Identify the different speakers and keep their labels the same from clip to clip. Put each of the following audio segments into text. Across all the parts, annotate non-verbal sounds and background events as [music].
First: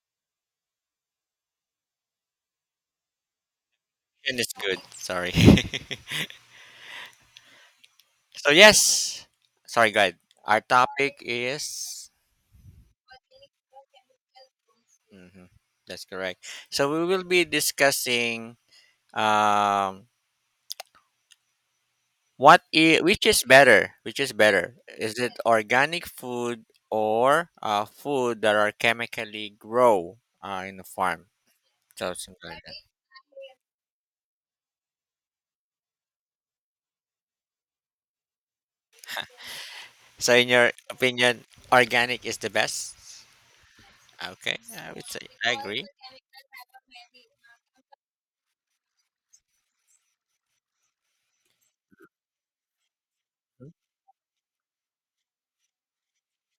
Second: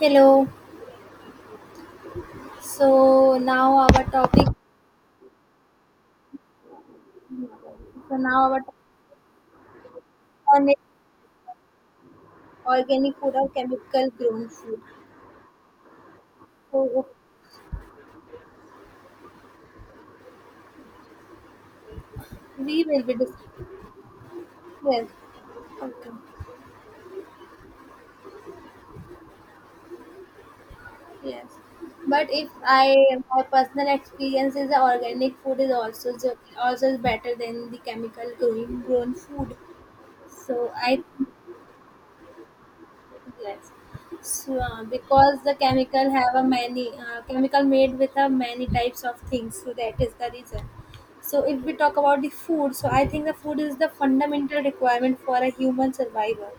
Speaker 1: Hello. So now our
Speaker 2: And
Speaker 1: topic.
Speaker 2: it's good. Sorry. [laughs]
Speaker 1: So now our topic
Speaker 2: Yes. Sorry, guys. Our
Speaker 1: on is
Speaker 2: topic is.
Speaker 1: organic food or chemical grown food.
Speaker 2: Hmm, that's correct. So we
Speaker 1: So
Speaker 2: will be discussing um what
Speaker 1: we will
Speaker 2: is
Speaker 1: be
Speaker 2: which is
Speaker 1: discussing.
Speaker 2: better? Which is better?
Speaker 1: Well,
Speaker 2: Is it organic
Speaker 1: okay,
Speaker 2: food or food that are chemically grow in the farm?
Speaker 1: Yes.
Speaker 2: So
Speaker 1: But if
Speaker 2: something like that.
Speaker 1: I My personal experience is the organic food is also better than the chemical grown food.
Speaker 2: So in
Speaker 1: So
Speaker 2: your
Speaker 1: I
Speaker 2: opinion, organic is the best?
Speaker 1: Yes,
Speaker 2: Okay,
Speaker 1: so
Speaker 2: I would say
Speaker 1: because
Speaker 2: I
Speaker 1: the
Speaker 2: agree.
Speaker 1: chemical have a many chemical made with a many types of things, so that is the reason. So if we talk about the food, so I think the food is the fundamental requirement for a human survival,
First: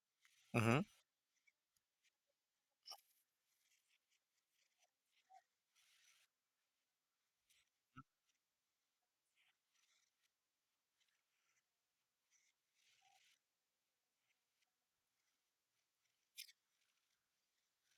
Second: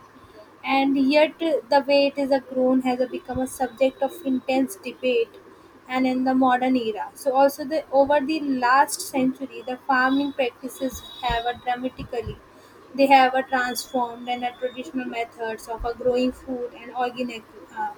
Speaker 2: Mm-hmm.
Speaker 1: and yet the way it is a grown has a become a subject of intense debate, and in the modern era. So also the over the last century the farming practices have a dramatically they have a transformed and a traditional methods of a growing food and uh,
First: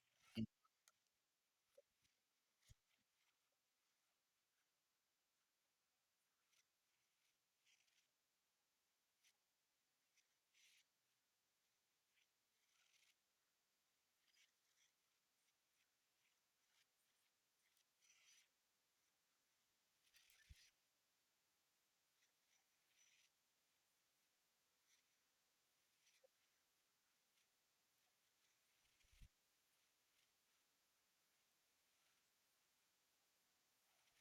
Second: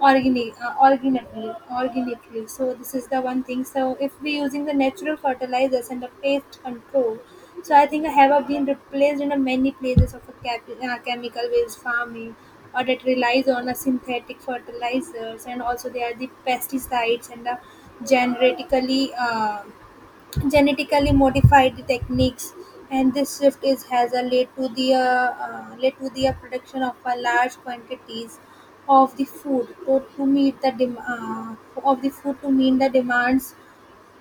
Speaker 1: organically. So this is the one thing. So if we're using the natural fertilizers and the pest control, so I think I have been replaced in a many places of chemical-based farming or that relies on a synthetic fertilizers, and also there are the pesticides and the genetically uh, genetically modified techniques, and this shift is has led to the production of a large quantities of the food to meet the dem- of the food to meet the demands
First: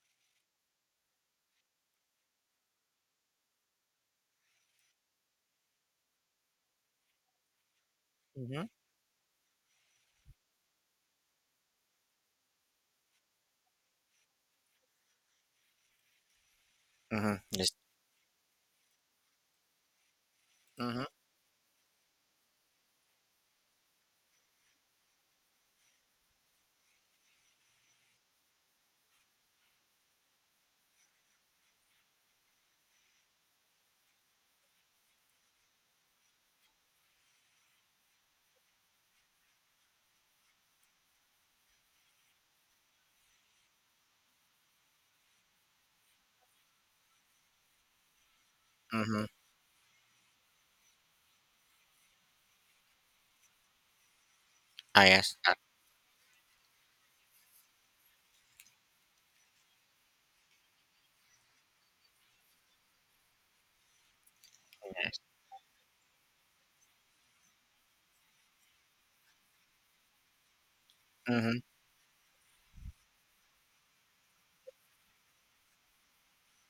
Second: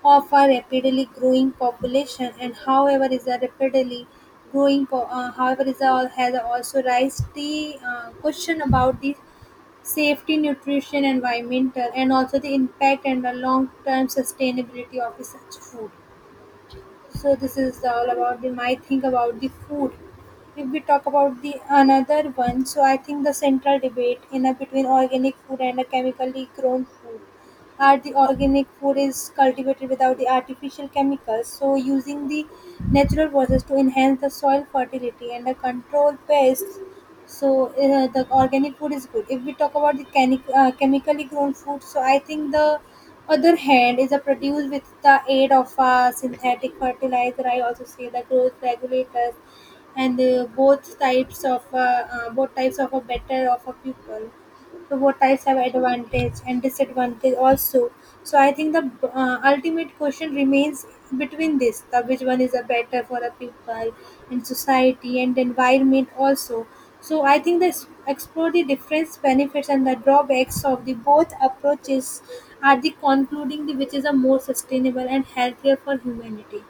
Speaker 1: of a rapidly growing population. And however is a rapidly however is a, has also raised the question
Speaker 2: Mm-hmm.
Speaker 1: about the safety, nutrition, environmental, and also the impact and the long term sustainability of the such food. So
Speaker 2: Mm-hmm.
Speaker 1: this
Speaker 2: Yes.
Speaker 1: is all about the my think about the food. If we
Speaker 2: Mm-hmm.
Speaker 1: talk about the another one, so I think the central debate in a between organic food and a chemically grown food are the organic food is cultivated without the artificial chemicals, so using the natural process to enhance the soil fertility and the control pests. So the organic food is good. If we talk about the chemically grown food, so I think the other hand is a produced with the aid of a synthetic fertilizer, I also say the growth
Speaker 2: Mm-hmm.
Speaker 1: regulators and both types of a better of a pupil,
Speaker 2: I
Speaker 1: what
Speaker 2: yes,
Speaker 1: types have advantage and disadvantage also. So I think the ultimate question remains between this the which one is a better for the people and society
Speaker 2: happiness.
Speaker 1: and environment also. So I think this explore the difference benefits and the drawbacks of the both
Speaker 2: Hmm.
Speaker 1: approaches are the concluding the which is a more sustainable and healthier for humanity.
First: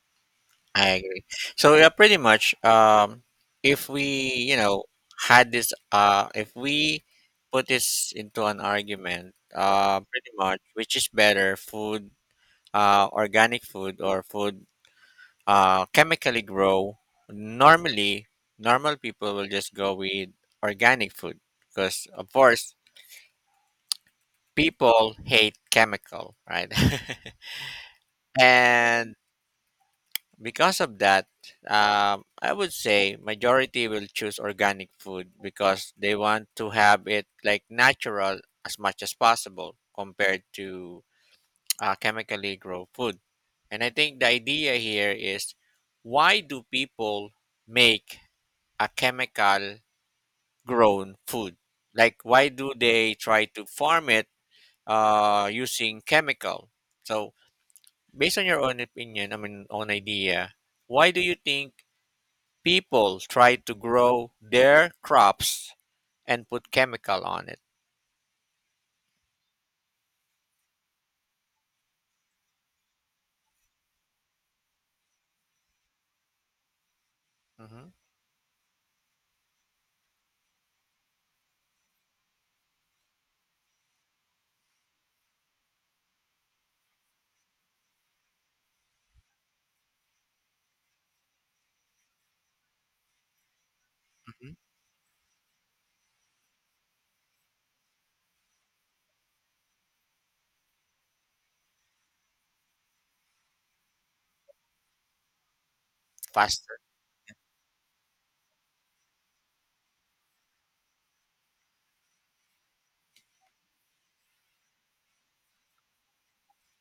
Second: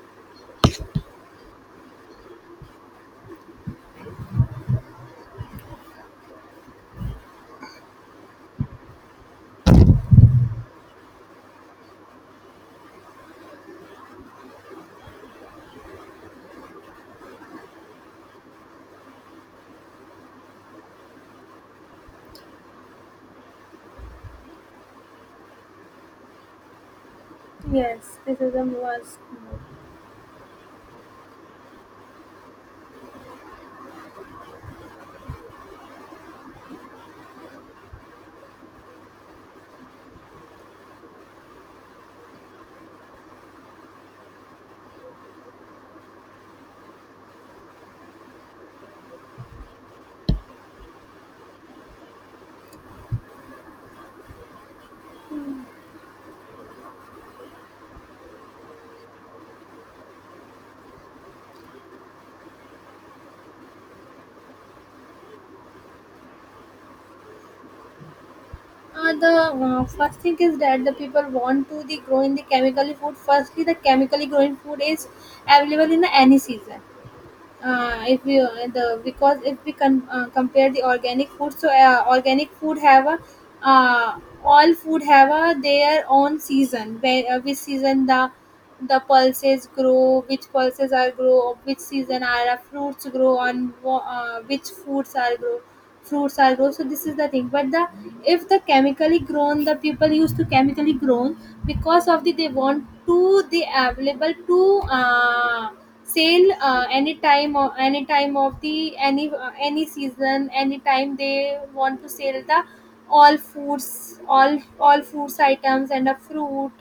Speaker 2: I agree. So yeah, pretty much. If we, you know, had this, if we put this into an argument, pretty much, which is better, food, organic food or food, chemically grow. Normally, normal people will just go with organic food because, of course, people hate chemical, right?
Speaker 1: Yes, this
Speaker 2: [laughs]
Speaker 1: is a
Speaker 2: And
Speaker 1: must.
Speaker 2: because of that, I would say majority will choose organic food because they want to have it like natural as much as possible compared to chemically grown food. And I think the idea here is why do people make a chemical grown food? Like why do they try to farm it using chemical? So based on your own opinion, I mean own idea, why do you think people try to grow their crops and put chemical on it.
Speaker 1: The First thing is that the people want to the grow in the chemically food. Firstly, the chemically growing food is available in the any season.
Speaker 2: Hmm.
Speaker 1: If we the because if we can compare the organic food, so organic food have a uh, all food have a their own season. Where Which season the pulses grow, which pulses are grow, which season are fruits grow on
Speaker 2: Hmm.
Speaker 1: which foods are grow fruits are grow. So this is the thing. But the if the chemically grown, the people used to chemically grown because of the they want to the available to sale
Speaker 2: Faster.
Speaker 1: any time or any time of the any season, any time they want to sell the all foods items and a fruit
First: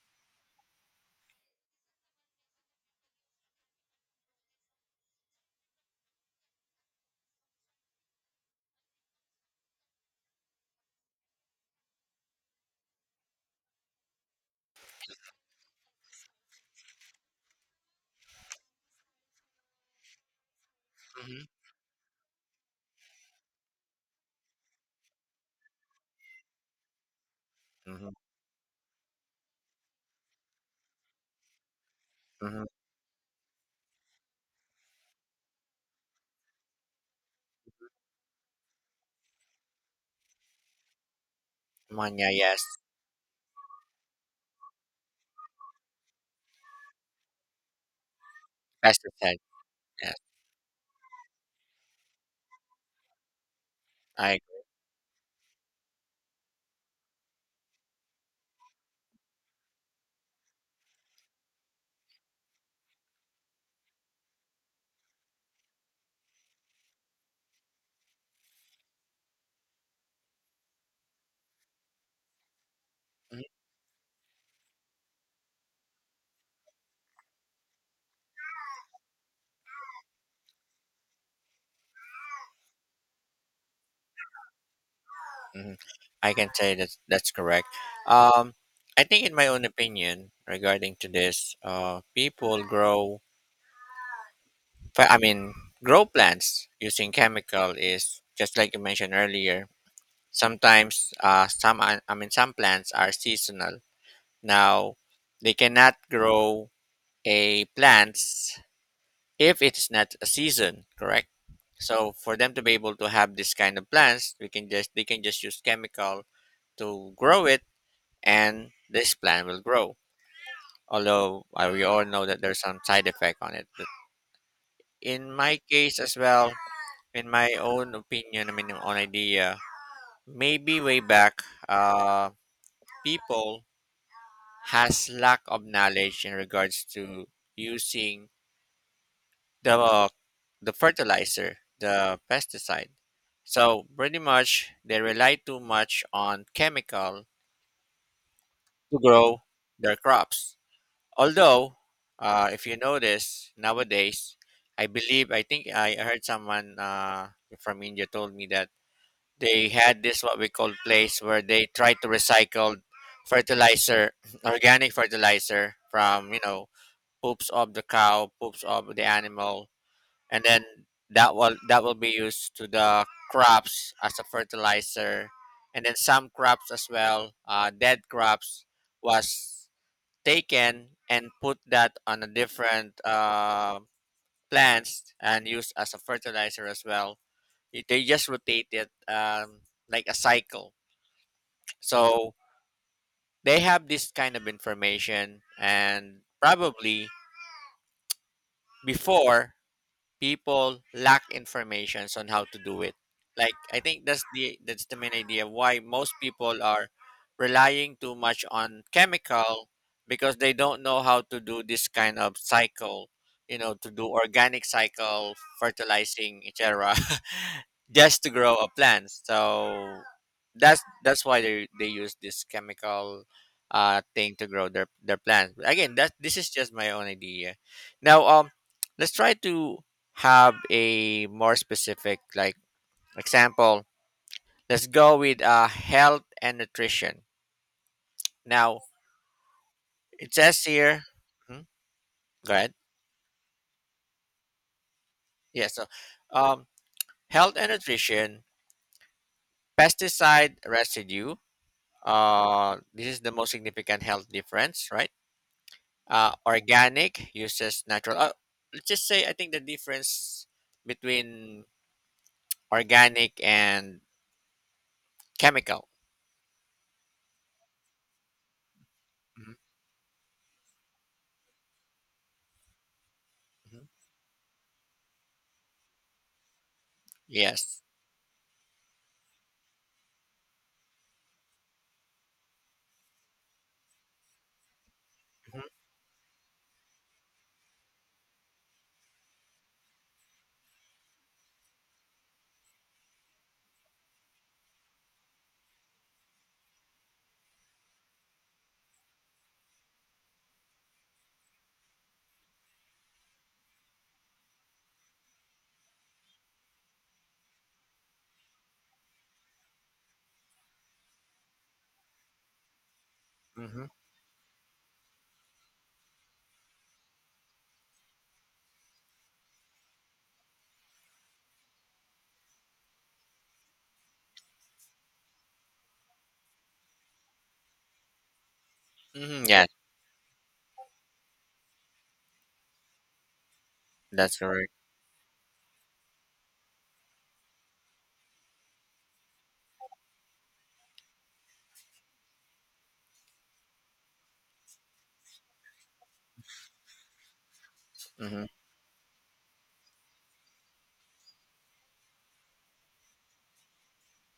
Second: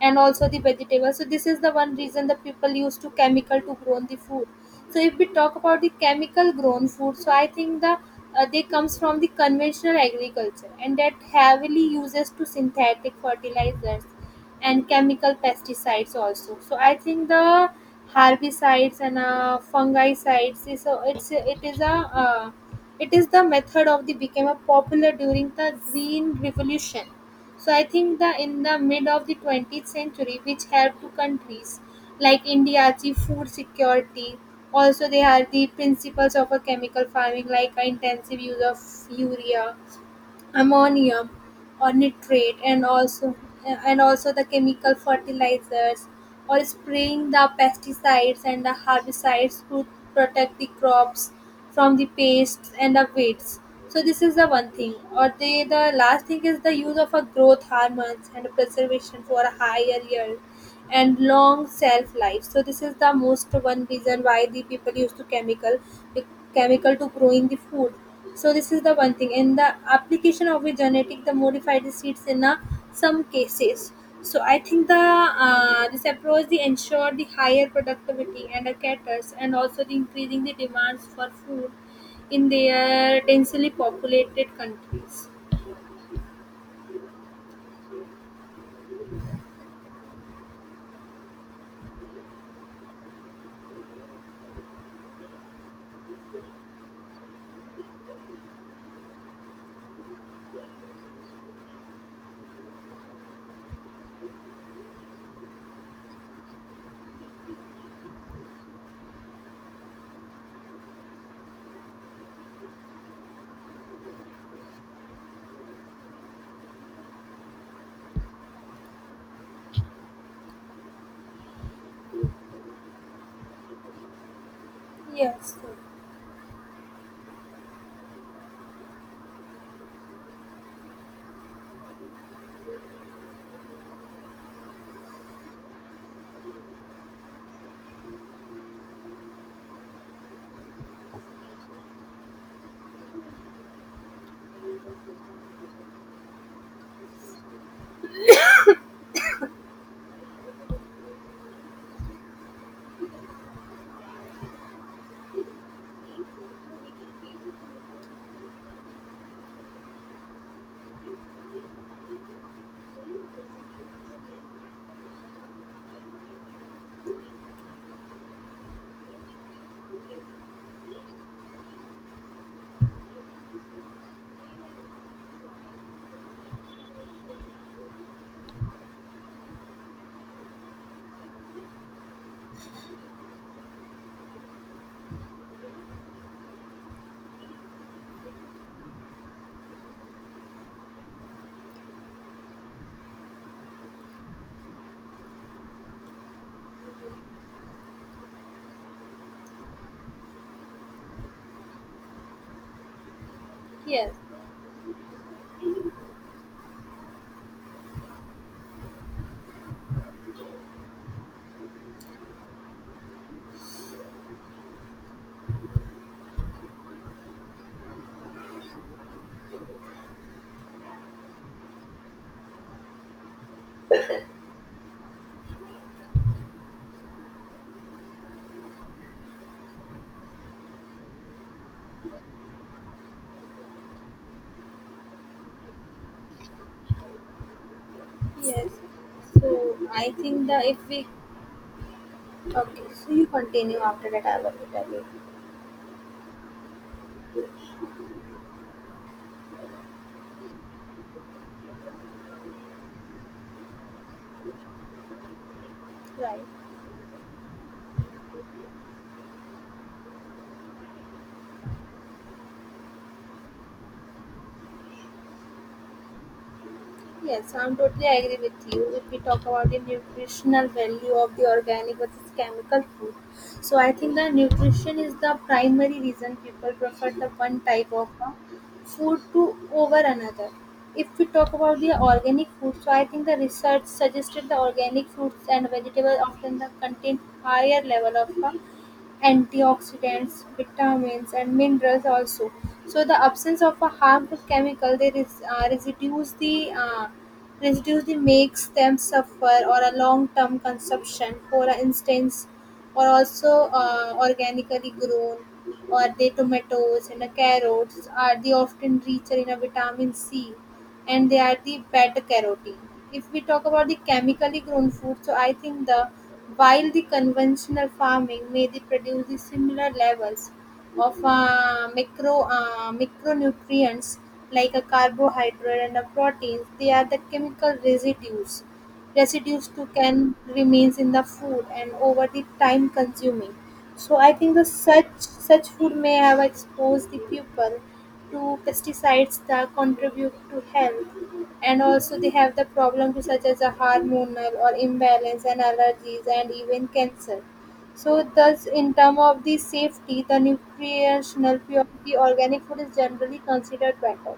Speaker 1: and also the vegetables. So this is the one reason the people used to chemical to grow the food. So if we talk about the chemical grown food, so I think the they comes from the conventional agriculture and that heavily uses to synthetic fertilizers and chemical pesticides also. So I think the herbicides and fungicides is a, it's
Speaker 2: Hmm.
Speaker 1: a uh, it is the method of the became a popular during the green revolution. So I
Speaker 2: Hmm.
Speaker 1: think the in the mid of the 20th century, which helped to countries like
Speaker 2: Hmm.
Speaker 1: India achieve food security. Also, they are the principles of a chemical farming, like intensive use of urea, ammonium, or
Speaker 2: Manya,
Speaker 1: nitrate,
Speaker 2: yes.
Speaker 1: and also the chemical fertilizers or spraying the pesticides and the
Speaker 2: Pesticide.
Speaker 1: herbicides to
Speaker 2: Yes,
Speaker 1: protect the crops from the pests and the weeds. So this is
Speaker 2: I
Speaker 1: the one thing. Or the last thing is the use of a growth hormones and preservation for a higher yield and long shelf life. So this is the most one reason why the people used to chemical the chemical to growing the food. So this is the one thing, and the application of the genetic the modified seeds in some
Speaker 2: agree.
Speaker 1: cases. So I think the this approach they ensure the higher productivity and the caters and also the increasing the demands for food in their densely populated countries.
Speaker 2: Hmm. I can say that that's correct. Um, I think, in my own opinion, regarding to this, people grow but I mean, grow plants using chemical is just like you mentioned earlier. Sometimes, some I mean, some plants are seasonal. Now, they cannot grow a plants if it's not a season, correct? So, for them to be able to have this kind of plants, we can just they can just use chemical to grow it, and this plant will grow. Although we all know that there's some side effect on it. But in
Speaker 1: Yes.
Speaker 2: my case as well, in my own opinion, I mean, own idea, maybe way back, people has lack of knowledge in regards to using the the fertilizer, the pesticide. So pretty much they rely too much on chemical to grow their crops. Although, if you notice nowadays, I think I heard someone from India told me that they had this what we call place where they try to recycle fertilizer [clears throat] organic fertilizer from you know poops of the cow poops of the animal and then that will be used to the crops as a fertilizer, and then some crops as well, dead crops was taken and put that on a different plants and used as a fertilizer as well. They just rotate it, like a cycle. So they have this kind of information, and probably before, people lack informations on how to do it. Like, I think
Speaker 1: Yes.
Speaker 2: that's the main idea why most people are relying too much on chemical because they don't know how to do this kind of cycle, you know, to do organic cycle, fertilizing, etc. [laughs] just to grow a plant. So that's why they use this chemical thing to grow their plants. Again, that this is just my own idea. Now, let's try to have a more specific like example. Let's go with health and nutrition
Speaker 1: Yes.
Speaker 2: now.
Speaker 1: So I
Speaker 2: It
Speaker 1: think
Speaker 2: says
Speaker 1: that if
Speaker 2: here,
Speaker 1: we.
Speaker 2: mhm, go ahead.
Speaker 1: Okay, so you continue, after that I will tell you.
Speaker 2: Yeah, so um health and nutrition, pesticide residue, this is the most significant health difference, right? Uh,
Speaker 1: Right.
Speaker 2: organic uses natural let's just say I think the difference between organic and chemical.
Speaker 1: Yes, I'm totally agree with you. If we talk
Speaker 2: Mhm,
Speaker 1: about the nutritional value of the organic versus chemical food, so
Speaker 2: mhm.
Speaker 1: I think the nutrition is the primary reason people prefer the one
Speaker 2: Yes.
Speaker 1: type of food to over another. If we talk about the organic food, so I think the research suggested the organic fruits
Speaker 2: Hmm.
Speaker 1: and vegetables often the contain higher level of antioxidants, vitamins, and minerals also. So the absence of a harmful chemical they res- residues the makes them suffer or a long term consumption. For instance, or also organically grown or the tomatoes and the carrots are they often richer in a vitamin C and they are the beta carotene. If we talk
Speaker 2: Hmm.
Speaker 1: about the chemically grown food, so I think the while the conventional farming may they produce the similar levels of micronutrients like a carbohydrate and a protein, they are the chemical residues
Speaker 2: Hmm.
Speaker 1: residues
Speaker 2: Yes,
Speaker 1: too can remains in the food and over the time consuming. So I
Speaker 2: that's
Speaker 1: think the
Speaker 2: correct.
Speaker 1: such food may have exposed the pupil to pesticides that contribute to health, and also they have the problems such as a hormonal or imbalance and allergies and even cancer. So
Speaker 2: Mm-hmm.
Speaker 1: thus in term of the safety, the nutritional purity, organic food is generally considered better.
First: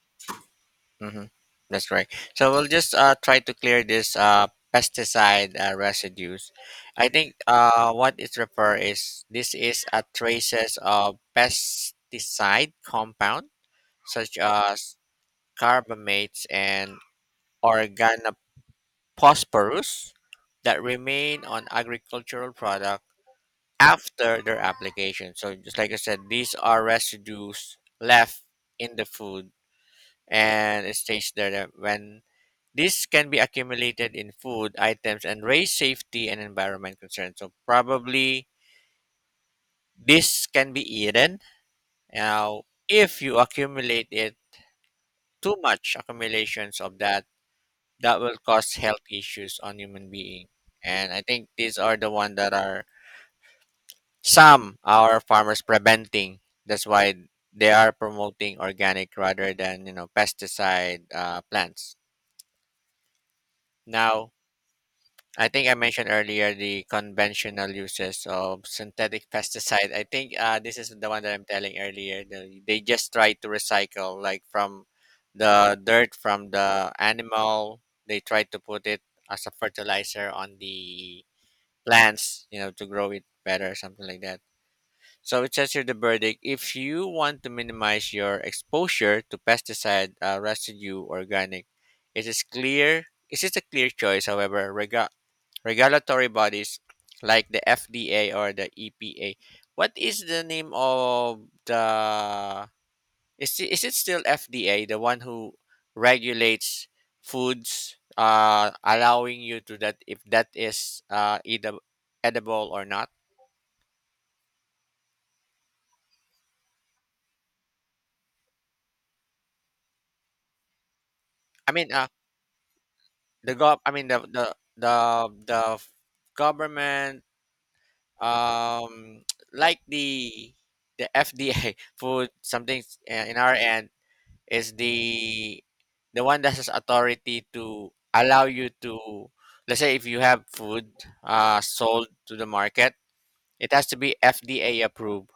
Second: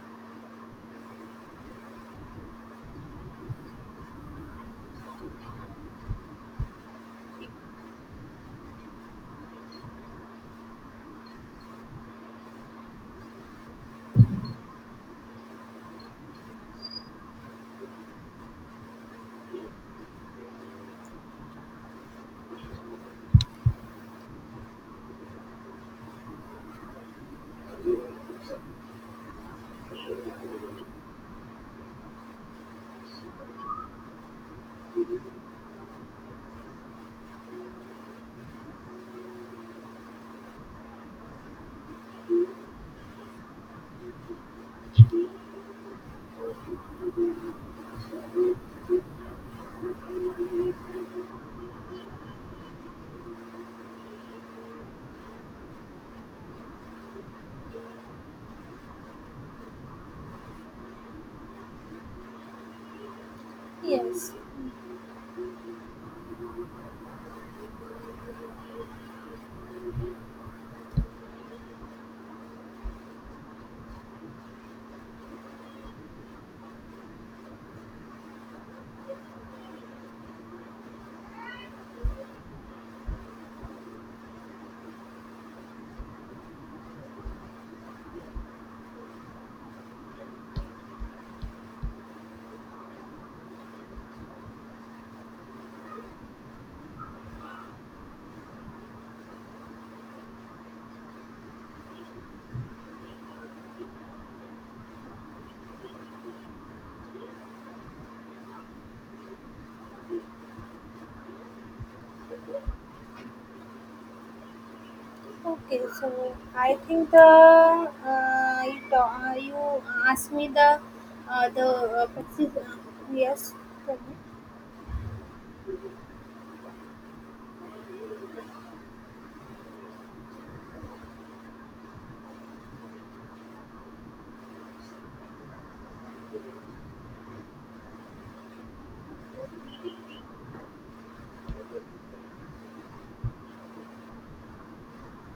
Speaker 2: Mm-hmm. That's right. So we'll just try to clear this pesticide residues. I think what it refer is this is a traces of pesticide compound such as carbamates and organophosphorus that remain on agricultural product after their application. So just like I said, these are residues left in the food, and it states there that when this can be accumulated in food items and raise safety and environment concerns. So probably this can be eaten. Now, if you accumulate it too much, accumulations of that, that will cause health issues on human being. And I think these are the one that are some our farmers preventing. That's why they are promoting organic rather than, you know, pesticide plants.
Speaker 1: Yes.
Speaker 2: Now, I think I mentioned earlier the conventional uses of synthetic pesticide. I think this is the one that I'm telling earlier. They just try to recycle, like from the dirt from the animal, they try to put it as a fertilizer on the plants, you know, to grow it better, something like that. So it says here, the verdict, if you want to minimize your exposure to pesticide residue organic, it is a clear choice. However, regulatory bodies like the FDA or the EPA. What is the name of the is it still FDA, the one who regulates foods allowing you to that if that is edible, edible or not?
Speaker 1: Okay, so I think the you asked me the uh, the
Speaker 2: I mean
Speaker 1: uh, pesti- uh, yes,
Speaker 2: the gov I
Speaker 1: tell
Speaker 2: mean
Speaker 1: me.
Speaker 2: the the f- government um [tsk] like the FDA [laughs] food something in our end is the one that has authority to allow you to, let's say, if you have food sold to the market, it has to be FDA approved.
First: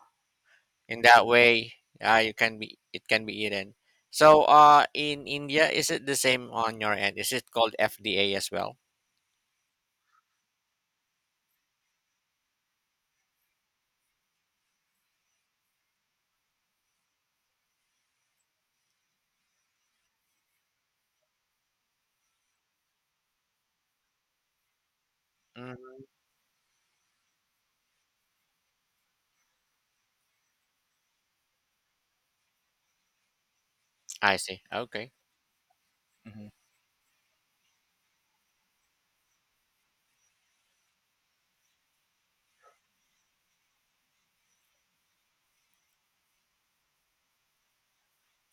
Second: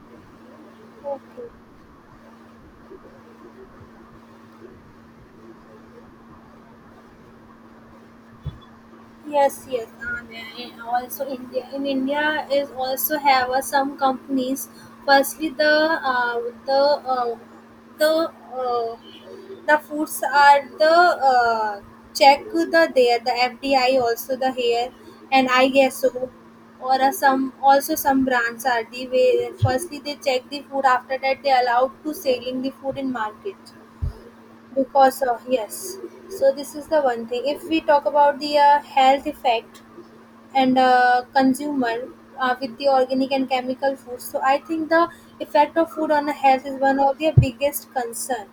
Speaker 2: In that
Speaker 1: Okay.
Speaker 2: way, you can be it can be eaten. So in India, is it the same on your end? Is it called FDA as well?
Speaker 1: Yes, yes. And also India, in India is also have some companies. Firstly, the uh, the uh, the foods are the uh, check the there the FDI also the here, and I guess
Speaker 2: Mm-hmm.
Speaker 1: so. Or some also some brands are the way firstly they check the food, after that they allowed to selling the food in market
Speaker 2: I see. Okay.
Speaker 1: because yes. So this is the one thing. If we talk about the health effect and consumer with the organic and chemical foods. So I think the effect of food on the health is one of their biggest concern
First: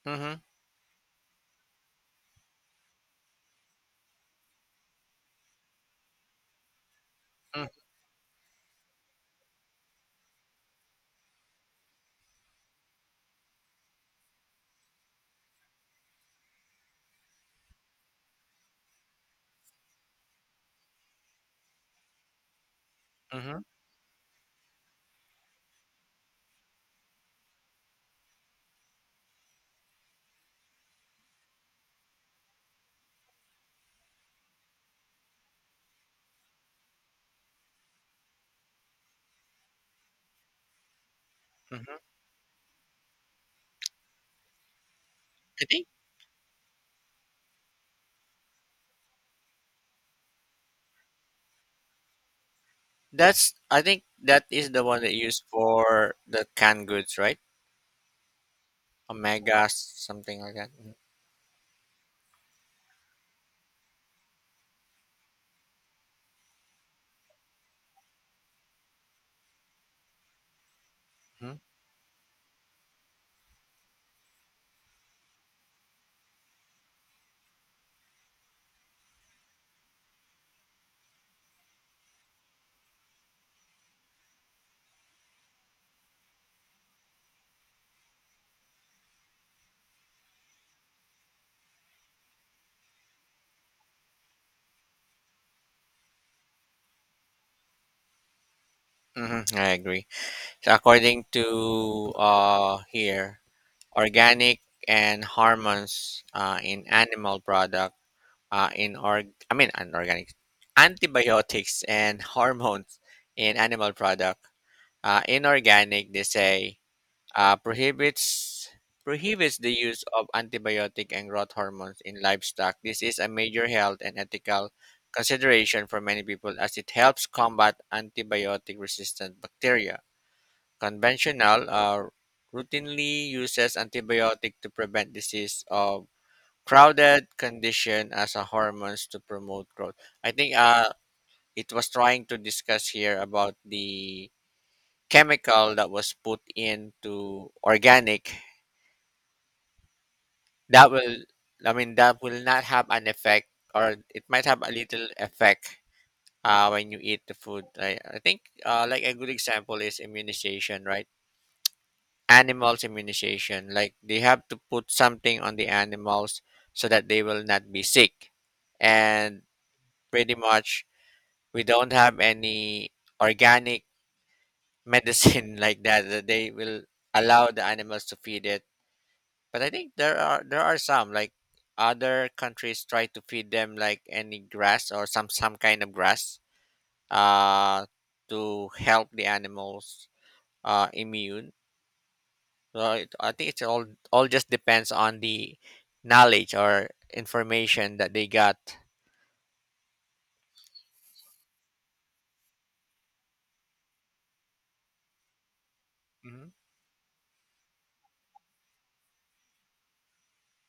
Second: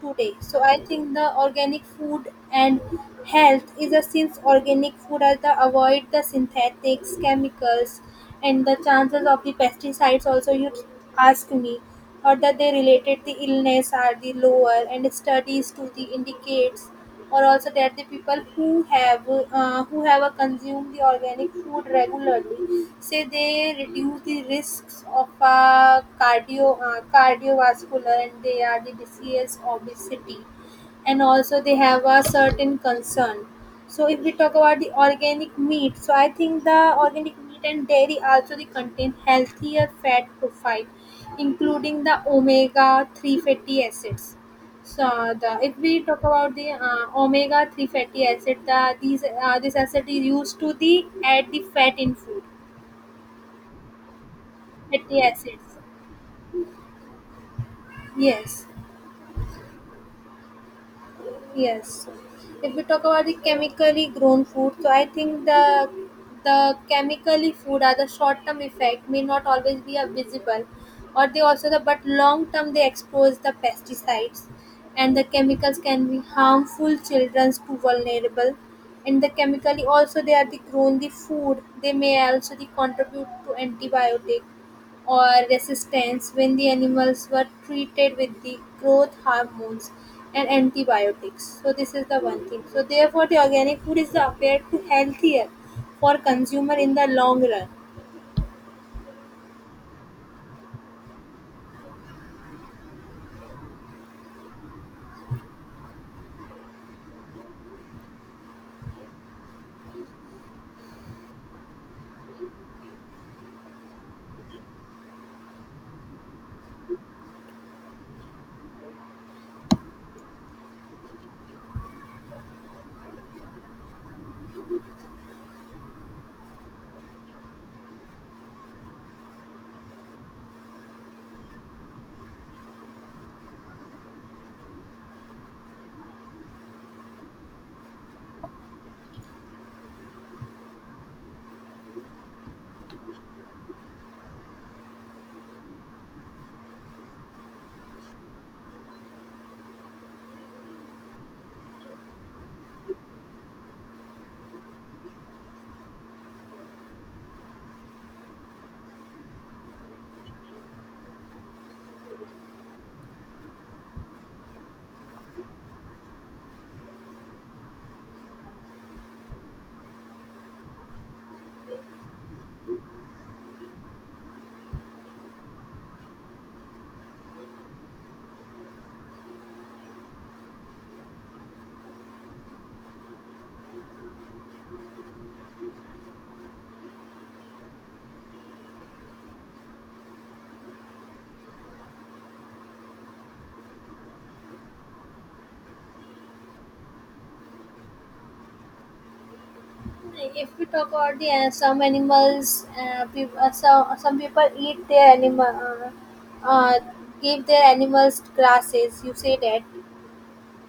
Speaker 1: today.
Speaker 2: Mm-hmm.
Speaker 1: So I think the organic food and health is a since organic food are the avoid the synthetics, chemicals, and the chances of the pesticides. Also, you ask me, or that they related the illness are the lower, and studies to the indicates or also there are the people who have consumed the organic food regularly say they
Speaker 2: Mm-hmm.
Speaker 1: reduce the risks of cardiovascular, and they are the disease obesity, and also they have a certain concern. So if we talk about the organic meat, so I think the organic meat and dairy also they contain healthier fat profile
Speaker 2: Mm-hmm.
Speaker 1: including the omega 3 fatty acids. So the,
Speaker 2: I
Speaker 1: if
Speaker 2: think
Speaker 1: we talk about the omega three fatty acid, the these this acid is used to the add the fat in food,
Speaker 2: that's. I think that is the one that
Speaker 1: fatty
Speaker 2: you use
Speaker 1: acids.
Speaker 2: for the canned goods, right?
Speaker 1: Yes.
Speaker 2: Omega, something like that.
Speaker 1: Yes. So if we talk about the chemically grown food, so I think the chemically food are the short term effect may not always be a visible or they
Speaker 2: Mm-hmm.
Speaker 1: also the but long term they expose the pesticides and the chemicals can be harmful children's to vulnerable, and the chemically also they are the grown the food they may also the contribute to antibiotic or resistance when the animals were treated with the growth hormones and antibiotics. So this is the one thing. So therefore the organic food is appeared to healthier for consumer in the long run.
Speaker 2: Mm-hmm. I agree. So according to here, organic and hormones in animal product in org. I mean, organic antibiotics and [laughs] hormones in animal product. Inorganic, they say uh, prohibits prohibits the use of antibiotic and growth hormones in livestock. This is a major health and ethical consideration for many people as it helps combat antibiotic resistant bacteria. Conventional routinely uses antibiotic to prevent disease of crowded condition as a hormones to promote growth. I think it was trying to discuss here about the chemical that was put into organic. That will, I mean, that will not have an effect, or it might have a little effect when you eat the food. I think, like a good example is immunization, right? Animals immunization, like they have to put something on the animals so that they will not be sick. And pretty much, we don't have any organic medicine [laughs] like that, that they will allow the animals to feed it. But I think there are some like other countries try to feed them like any grass or some kind of grass uh to help the animals immune. So it, I think it's all just depends on the knowledge or information that they got.
Speaker 1: If we talk about the some animals, peop so, some people eat their animal,
Speaker 2: Hmm.
Speaker 1: uh, give their animals grasses. You say that,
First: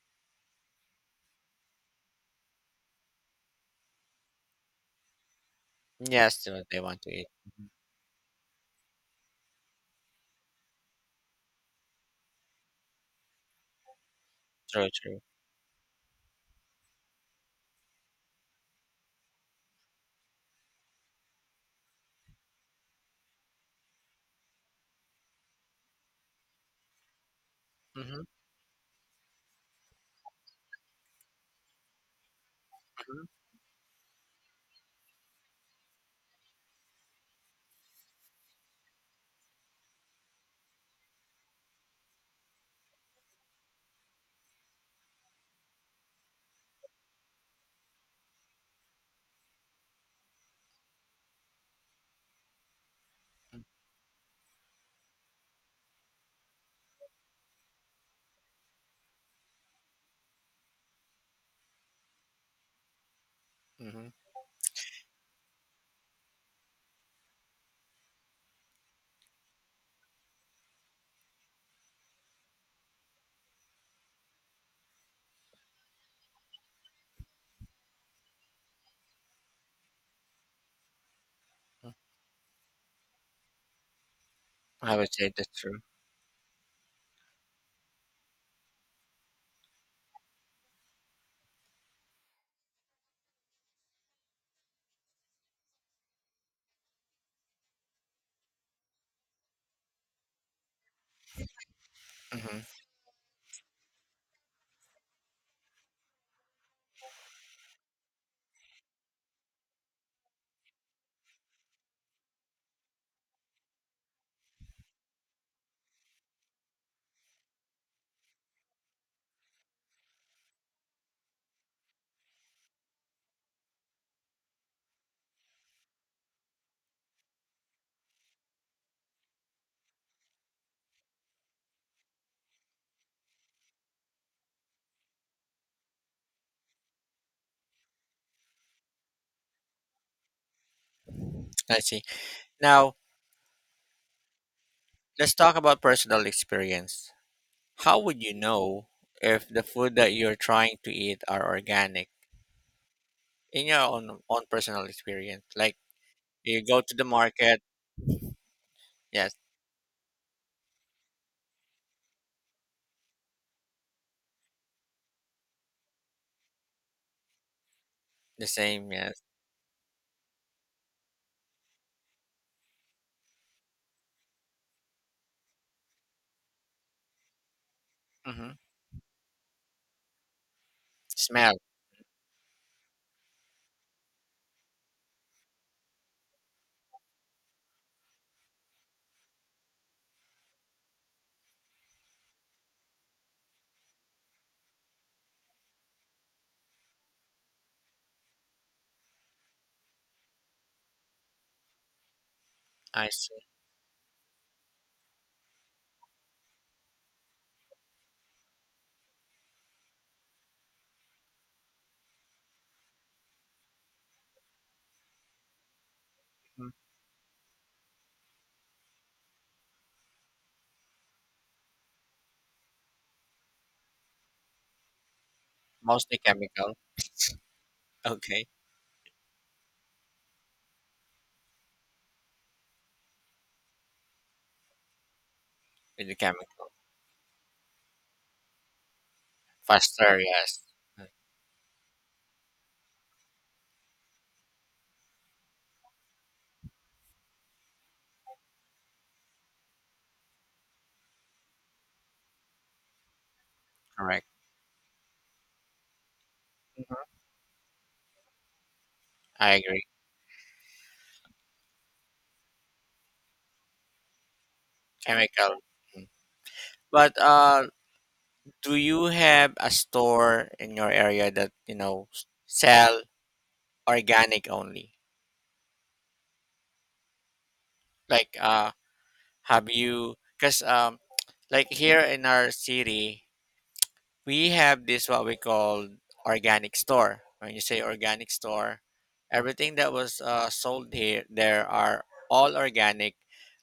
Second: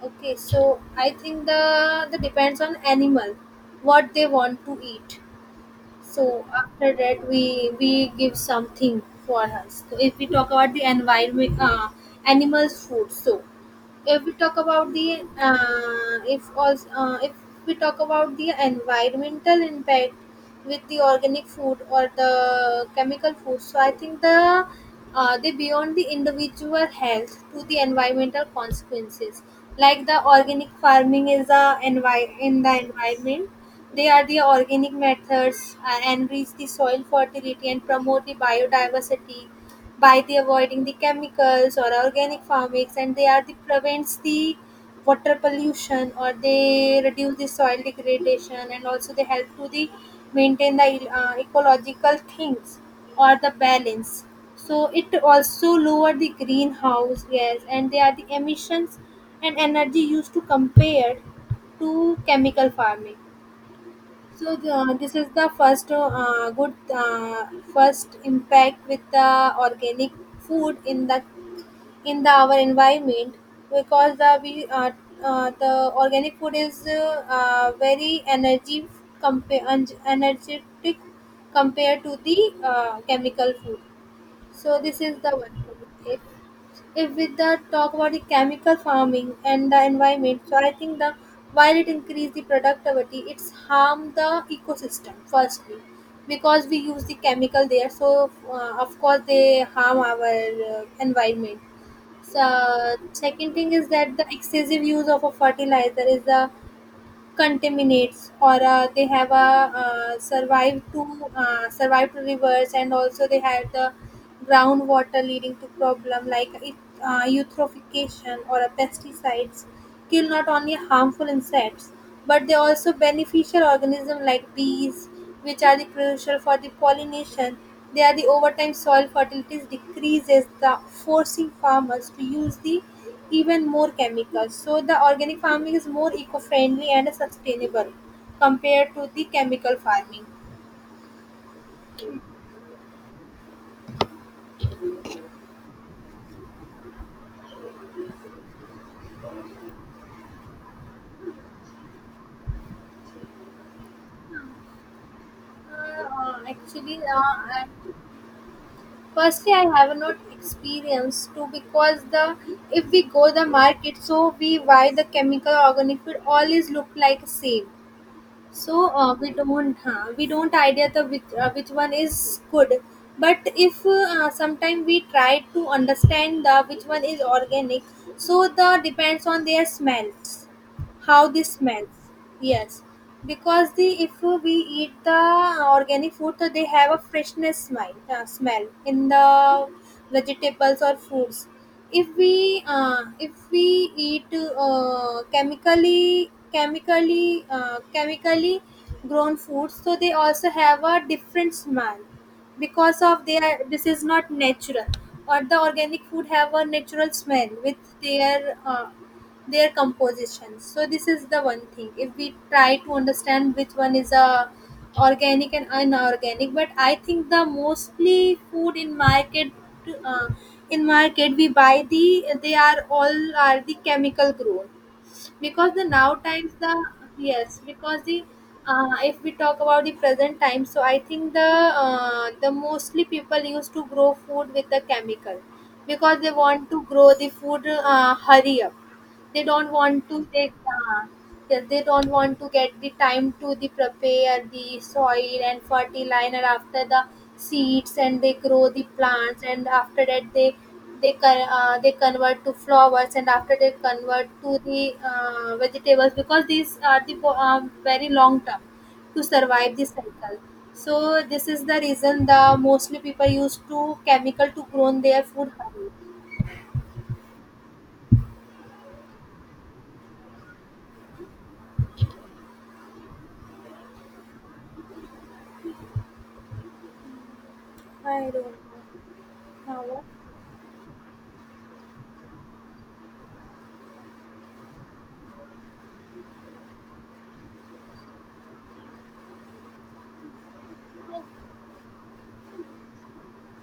Speaker 1: okay? So I think the depends on animal, what they want to eat. So
Speaker 2: Yes, to what they
Speaker 1: after
Speaker 2: want to
Speaker 1: that,
Speaker 2: eat.
Speaker 1: we give something for us. So if we talk about the environment, animals' food. So if we talk
Speaker 2: True,
Speaker 1: about the
Speaker 2: true.
Speaker 1: if we talk about the environmental impact with the organic food or the chemical food, so I think they beyond the individual health to the
Speaker 2: Hmm.
Speaker 1: environmental consequences. Like the organic farming is in the
Speaker 2: Hmm.
Speaker 1: environment, they are the organic methods enrich the soil fertility and promote the biodiversity by the avoiding the chemicals or organic farmings, and they are the prevents the water pollution or they reduce the soil degradation and also they help to the maintain the ecological things or the balance, so it also lower the greenhouse gas and they are the emissions and energy used to compare to chemical farming.
Speaker 2: Hmm.
Speaker 1: So this is the first good, first impact with the organic food in the our environment. Because the organic food is very energy energetic compared to the chemical food. So
Speaker 2: I
Speaker 1: this
Speaker 2: would
Speaker 1: is the
Speaker 2: say that's
Speaker 1: one.
Speaker 2: true.
Speaker 1: if, if we the talk about the chemical farming and the environment, so I think the while it increase the productivity, it's harm the ecosystem firstly, because we use the chemical there, so of course they harm our environment. So
Speaker 2: Hmm.
Speaker 1: second thing is that the excessive use of a fertilizer is the contaminates, or they have a, uh, survived to survived to rivers, and also they have the groundwater, leading to problem like eutrophication. Or a pesticides kill not only harmful insects but they also beneficial organisms like bees, which are the crucial for the pollination. They are the overtime soil fertilities decreases the, forcing farmers to use the even more chemicals. So the organic farming is more eco-friendly and sustainable compared to the chemical farming.
Speaker 2: I see. Now let's talk about personal experience. How would you know if the food that you're trying to eat are organic in your own own personal experience? Like, you go to the market,
Speaker 1: I-
Speaker 2: yes,
Speaker 1: firstly, I have not experienced too, because the if we go the market, so we buy the chemical organic food, always look like same.
Speaker 2: the
Speaker 1: So
Speaker 2: same, yes.
Speaker 1: we don't have, we don't idea the which one is good. But if sometime we try to understand the which one is organic, so
Speaker 2: Hmm.
Speaker 1: the depends on their smells. How this
Speaker 2: Smell,
Speaker 1: smells? Yes, because the if we eat the organic food, so they have a freshness smell, smell in the vegetables or fruits. If we eat chemically grown foods, so they also have a different smell, because
Speaker 2: I
Speaker 1: of
Speaker 2: see.
Speaker 1: their this is not natural. Or the organic food have a natural smell with their uh, their composition. So this is the one thing, if we try to understand which one is a organic and inorganic. But
Speaker 2: Mm.
Speaker 1: I think the mostly food in market, uh, in market we buy, the they are all are the chemical grown, because the now
Speaker 2: Mostly
Speaker 1: times the,
Speaker 2: chemical.
Speaker 1: yes, because the
Speaker 2: Okay,
Speaker 1: if we talk about the present time, so I think the mostly people used to grow food with the chemical,
Speaker 2: with the
Speaker 1: because they
Speaker 2: chemical.
Speaker 1: want to grow the food hurry up. They don't want to
Speaker 2: Faster,
Speaker 1: take
Speaker 2: yes. Mm.
Speaker 1: they don't want to get the time to the prepare the soil and fertilizer, after the seeds, and they grow the plants, and after that they they convert to flowers, and after they
Speaker 2: Correct.
Speaker 1: convert to the vegetables, because these are
Speaker 2: Hmm.
Speaker 1: the very long term to
Speaker 2: I
Speaker 1: survive
Speaker 2: agree.
Speaker 1: this cycle. So this is the reason the mostly people use to chemical to grow their food.
Speaker 2: Chemical. Mm. But do you have a store in your area that you know sell organic only?
Speaker 1: I don't
Speaker 2: Like
Speaker 1: know.
Speaker 2: have
Speaker 1: Now what?
Speaker 2: you? Because [tsk] like here in our city, we have this what we call organic store. When you say organic store, everything that was sold here, there are all organic.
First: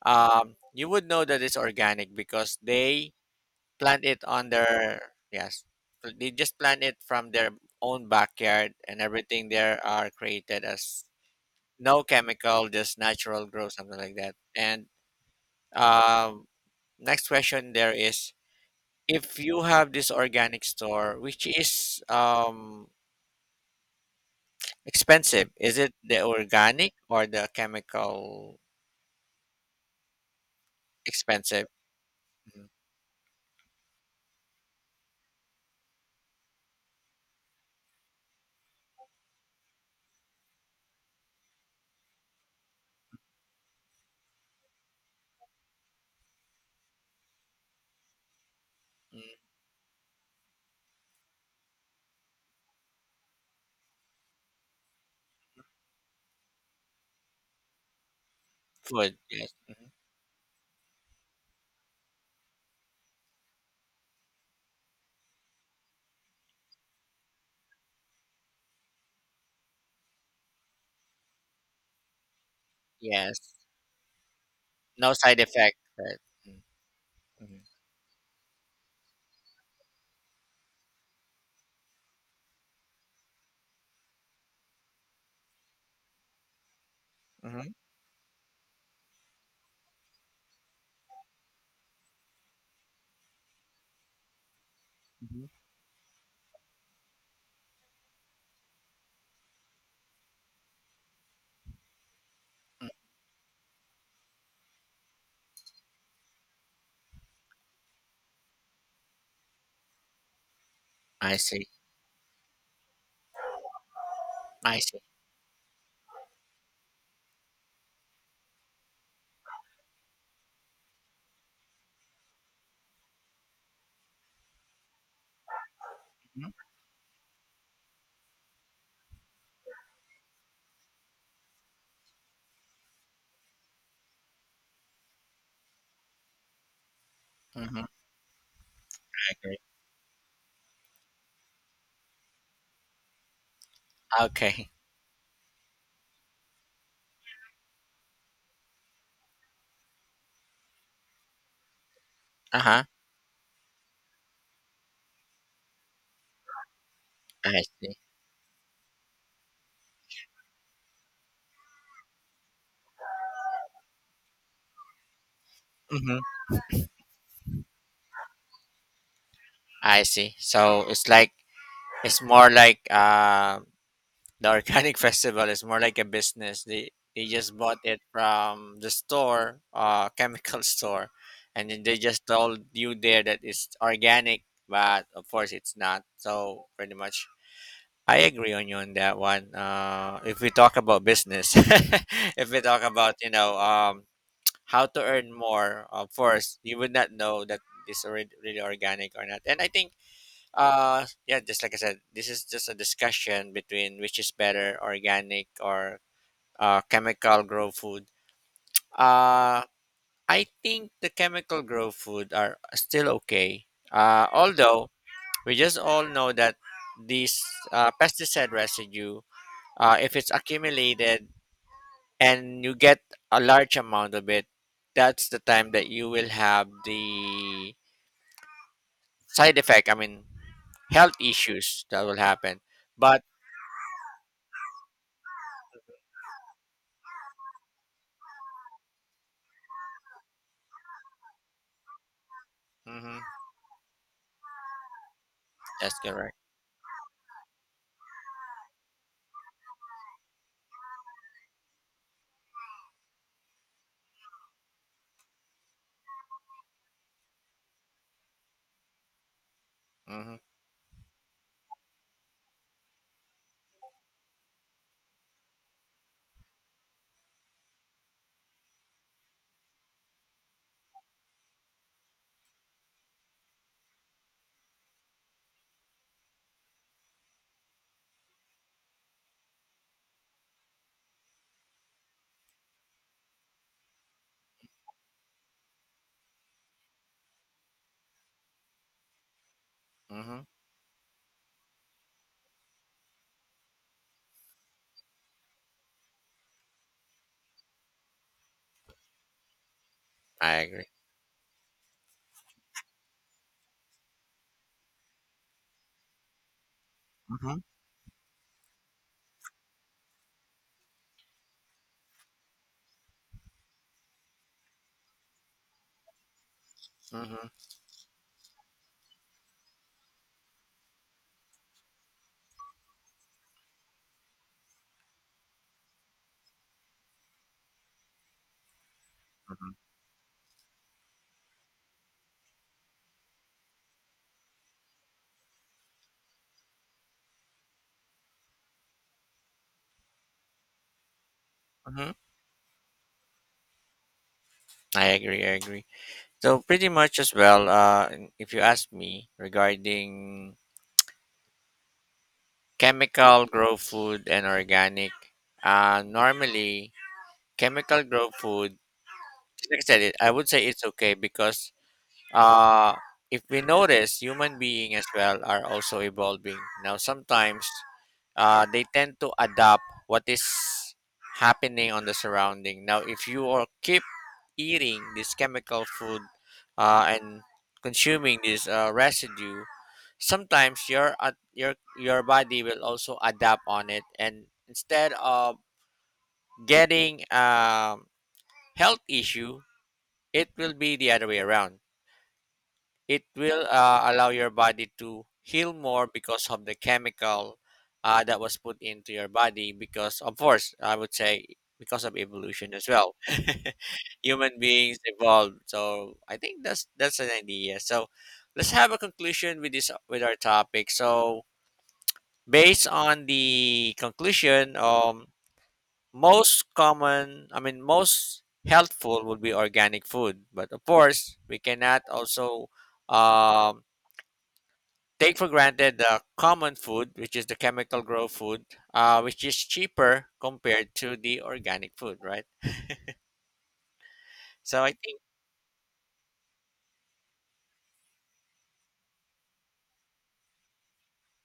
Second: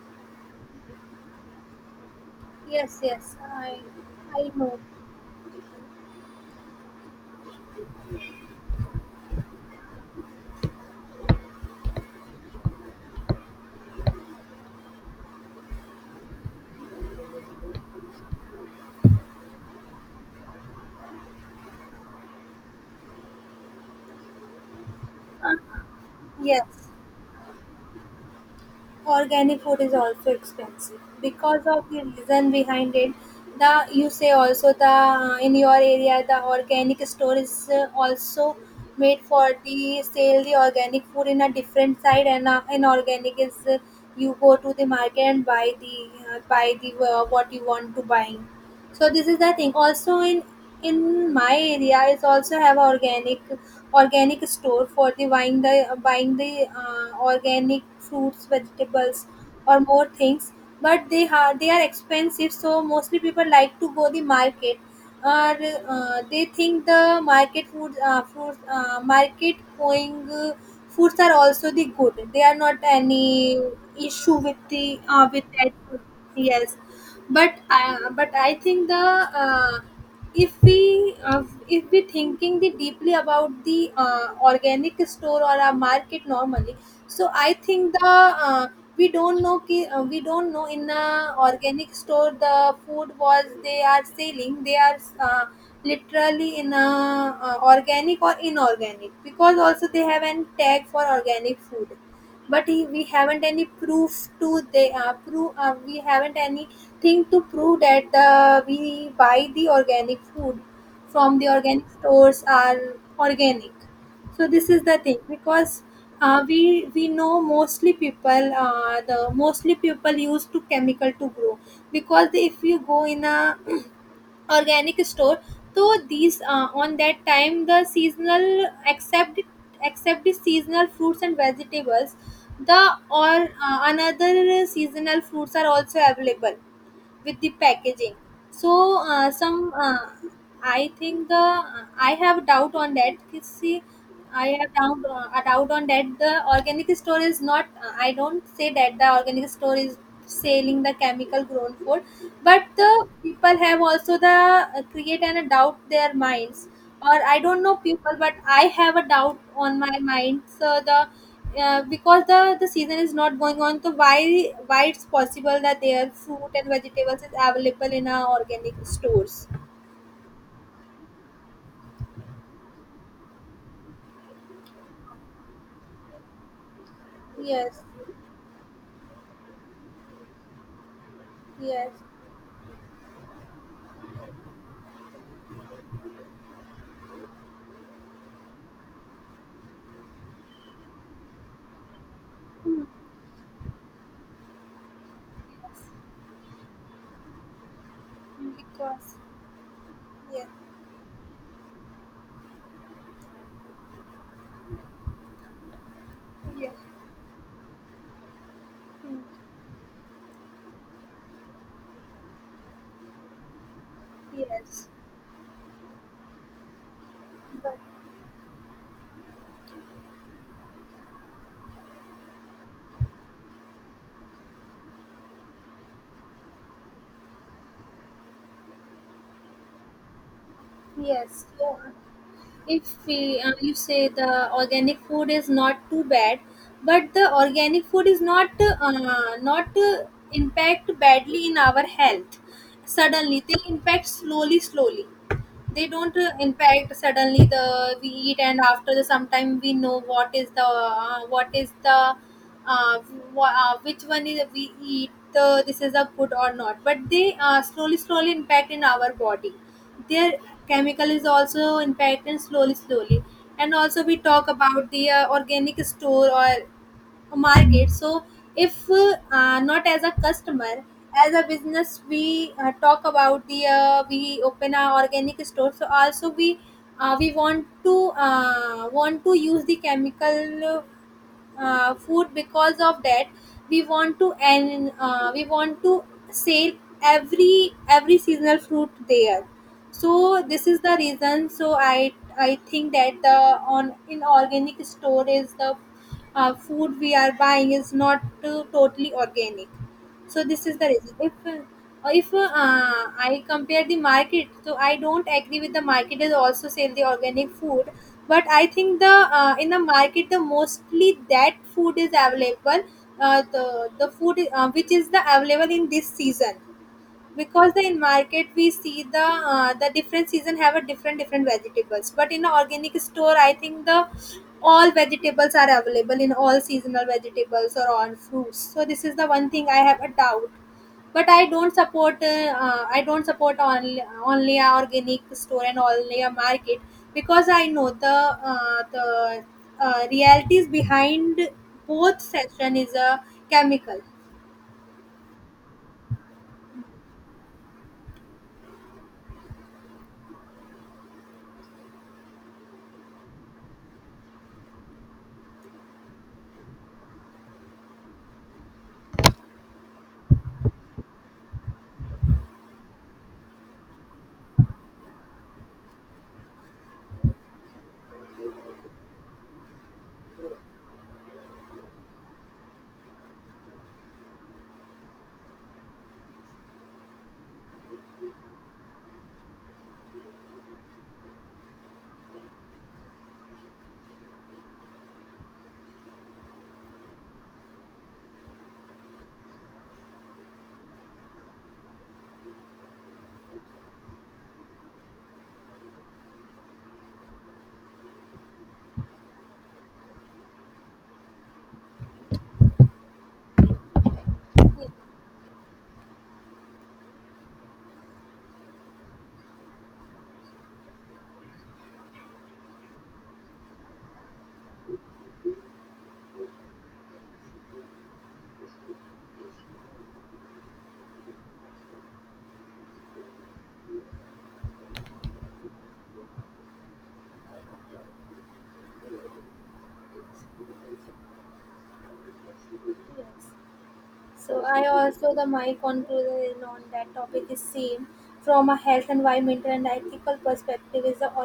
Speaker 2: You would know that it's organic because
Speaker 1: Yes,
Speaker 2: they
Speaker 1: yes,
Speaker 2: plant it on
Speaker 1: I know.
Speaker 2: their yes, they just plant it from their own backyard, and everything there are created as no chemical, just natural growth, something like that, and um, next question there is if you have this organic store, which is expensive, is it the
Speaker 1: Yes,
Speaker 2: organic or the chemical
Speaker 1: organic food is also expensive, because
Speaker 2: expensive?
Speaker 1: of the reason
Speaker 2: Mhm.
Speaker 1: behind it. The you say also the, in your area the organic store is also made for the sale the organic food in a different side, and inorganic is, you go to the market and buy the buy the, what you want to buy. So this
Speaker 2: Mm,
Speaker 1: is the thing, also in my area is also have organic, organic store for the buying the buying the organic fruits,
Speaker 2: food?
Speaker 1: vegetables,
Speaker 2: Yes.
Speaker 1: or
Speaker 2: Mhm.
Speaker 1: more things. But they are, they are expensive, so mostly people like to go the market, or they think the market food, fruit market going, foods are also the good, they are not
Speaker 2: Yes.
Speaker 1: any issue with the,
Speaker 2: No side
Speaker 1: with that
Speaker 2: effect.
Speaker 1: food.
Speaker 2: Right.
Speaker 1: Yes,
Speaker 2: Mm-hmm.
Speaker 1: but I think the uh, if we uh, if we thinking the deeply about the, organic store or a market normally, so I think the uh, we don't know we don't know in a organic store the food was they are selling, they are
Speaker 2: Hmm.
Speaker 1: literally in a organic or inorganic, because also they have an tag for organic food. But we haven't any proof to they prove, we haven't anything to prove that the we buy the organic food from
Speaker 2: I
Speaker 1: the
Speaker 2: see.
Speaker 1: organic stores are organic. So this
Speaker 2: I
Speaker 1: is the
Speaker 2: see.
Speaker 1: thing, because we know mostly people, the mostly people use to chemical to grow. Because if you go in a organic store, so these
Speaker 2: Mm-hmm.
Speaker 1: on that time the seasonal, except, except the seasonal fruits and vegetables, the or another seasonal fruits are also available with the
Speaker 2: Mm-hmm. I
Speaker 1: packaging. So
Speaker 2: agree.
Speaker 1: some I think the I have doubt on that. See, I
Speaker 2: Okay.
Speaker 1: have
Speaker 2: [laughs]
Speaker 1: doubt, a doubt on that, the organic store is not, I don't say that the organic store is selling the chemical grown food,
Speaker 2: Uh
Speaker 1: but
Speaker 2: huh.
Speaker 1: the people have also the create and a doubt their minds. Or I don't
Speaker 2: I
Speaker 1: know
Speaker 2: see.
Speaker 1: people, but I have a doubt on my mind. So the because the season is not going on, so why it's possible that their
Speaker 2: Mm-hmm.
Speaker 1: fruit and vegetables is available in our organic stores.
Speaker 2: I see. So it's like it's more like the organic [laughs] festival is more like a business. They just bought
Speaker 1: Yes,
Speaker 2: it from the store, chemical [laughs] store, and then
Speaker 1: yes.
Speaker 2: they just told you there that it's organic, but of course it's not. So pretty much, I agree on you on that one. If we talk about business, [laughs] if we talk
Speaker 1: Hmm.
Speaker 2: about you know how to earn more, of
Speaker 1: Yes.
Speaker 2: course you would not know that it's already
Speaker 1: Hmm.
Speaker 2: really organic
Speaker 1: Because,
Speaker 2: or not. And I think
Speaker 1: yes,
Speaker 2: yeah, just like I said, this is just a discussion between which is better, organic or
Speaker 1: yes.
Speaker 2: chemical grow food.
Speaker 1: Hmm.
Speaker 2: Uh, I think the chemical grow food are still okay.
Speaker 1: Yes,
Speaker 2: Although we just all know that these
Speaker 1: but,
Speaker 2: pesticide residue, if it's accumulated and you get a large amount of it, that's the time that you will have the side effect. I mean, health
Speaker 1: yes, yeah.
Speaker 2: issues that will happen.
Speaker 1: If
Speaker 2: But
Speaker 1: we, you say the organic food is not too bad, but the organic food is not impact badly in our health.
Speaker 2: mhm.
Speaker 1: Suddenly, they impact slowly, slowly. They
Speaker 2: That's
Speaker 1: don't
Speaker 2: correct.
Speaker 1: impact suddenly. The we eat, and after the sometime we know what is the, what is the, uh, which one is we eat, the this is a good or not. But they slowly, slowly impact in our body, their
Speaker 2: Mm-hmm.
Speaker 1: chemical is also impacting slowly, slowly. And also we talk about the organic store or market. So if not as a customer, as a business, we talk about the, we open our organic store, so also we want to use the chemical, food, because of that, we want to, and we want to sell every seasonal fruit there.
Speaker 2: Mm-hmm.
Speaker 1: So this is the reason, so I think that the, on in organic store is the, food we are buying is not totally organic. So
Speaker 2: I
Speaker 1: this is the
Speaker 2: agree.
Speaker 1: reason if I compare the market, so I don't agree with the market is also sell the organic
Speaker 2: Mm-hmm.
Speaker 1: food. But I think the in the market the mostly that food is available, the food, which is the available in this season.
Speaker 2: Mm-hmm.
Speaker 1: Because the in market, we see the different season have a different, different vegetables. But in organic store I think the all vegetables are available, in all seasonal vegetables or all fruits. So this is the one thing
Speaker 2: Mm-hmm.
Speaker 1: I have a doubt. But I don't support, I don't support only, only a organic store and only a market. Because I know the uh, the realities behind
Speaker 2: Hmm.
Speaker 1: both section is a chemical.
Speaker 2: I agree. I agree. So pretty much as well. If you ask me regarding chemical grow food and organic, normally chemical grow food. Like I said, I would say it's okay because uh, if we notice, human beings as well are also evolving. Now, sometimes they tend to adapt what is happening on the surrounding. Now, if you are keep eating this chemical food and consuming this residue, sometimes your body will also adapt on it, and instead of getting health issue, it will be the other way around. It will allow your body to heal more because of the chemical that was put into your body because of course I would say because of evolution as well, [laughs] human beings evolved. So I think that's an idea. So let's have a conclusion with this with our topic. So based on the conclusion, most common I mean most healthful would be organic food, but of course we cannot also um take for granted the common food, which is the chemical grow food, which is cheaper compared to the organic food, right?
Speaker 1: So
Speaker 2: So
Speaker 1: I
Speaker 2: I think
Speaker 1: also the my conclusion on that topic is same, from a health, environmental, and ethical perspective is the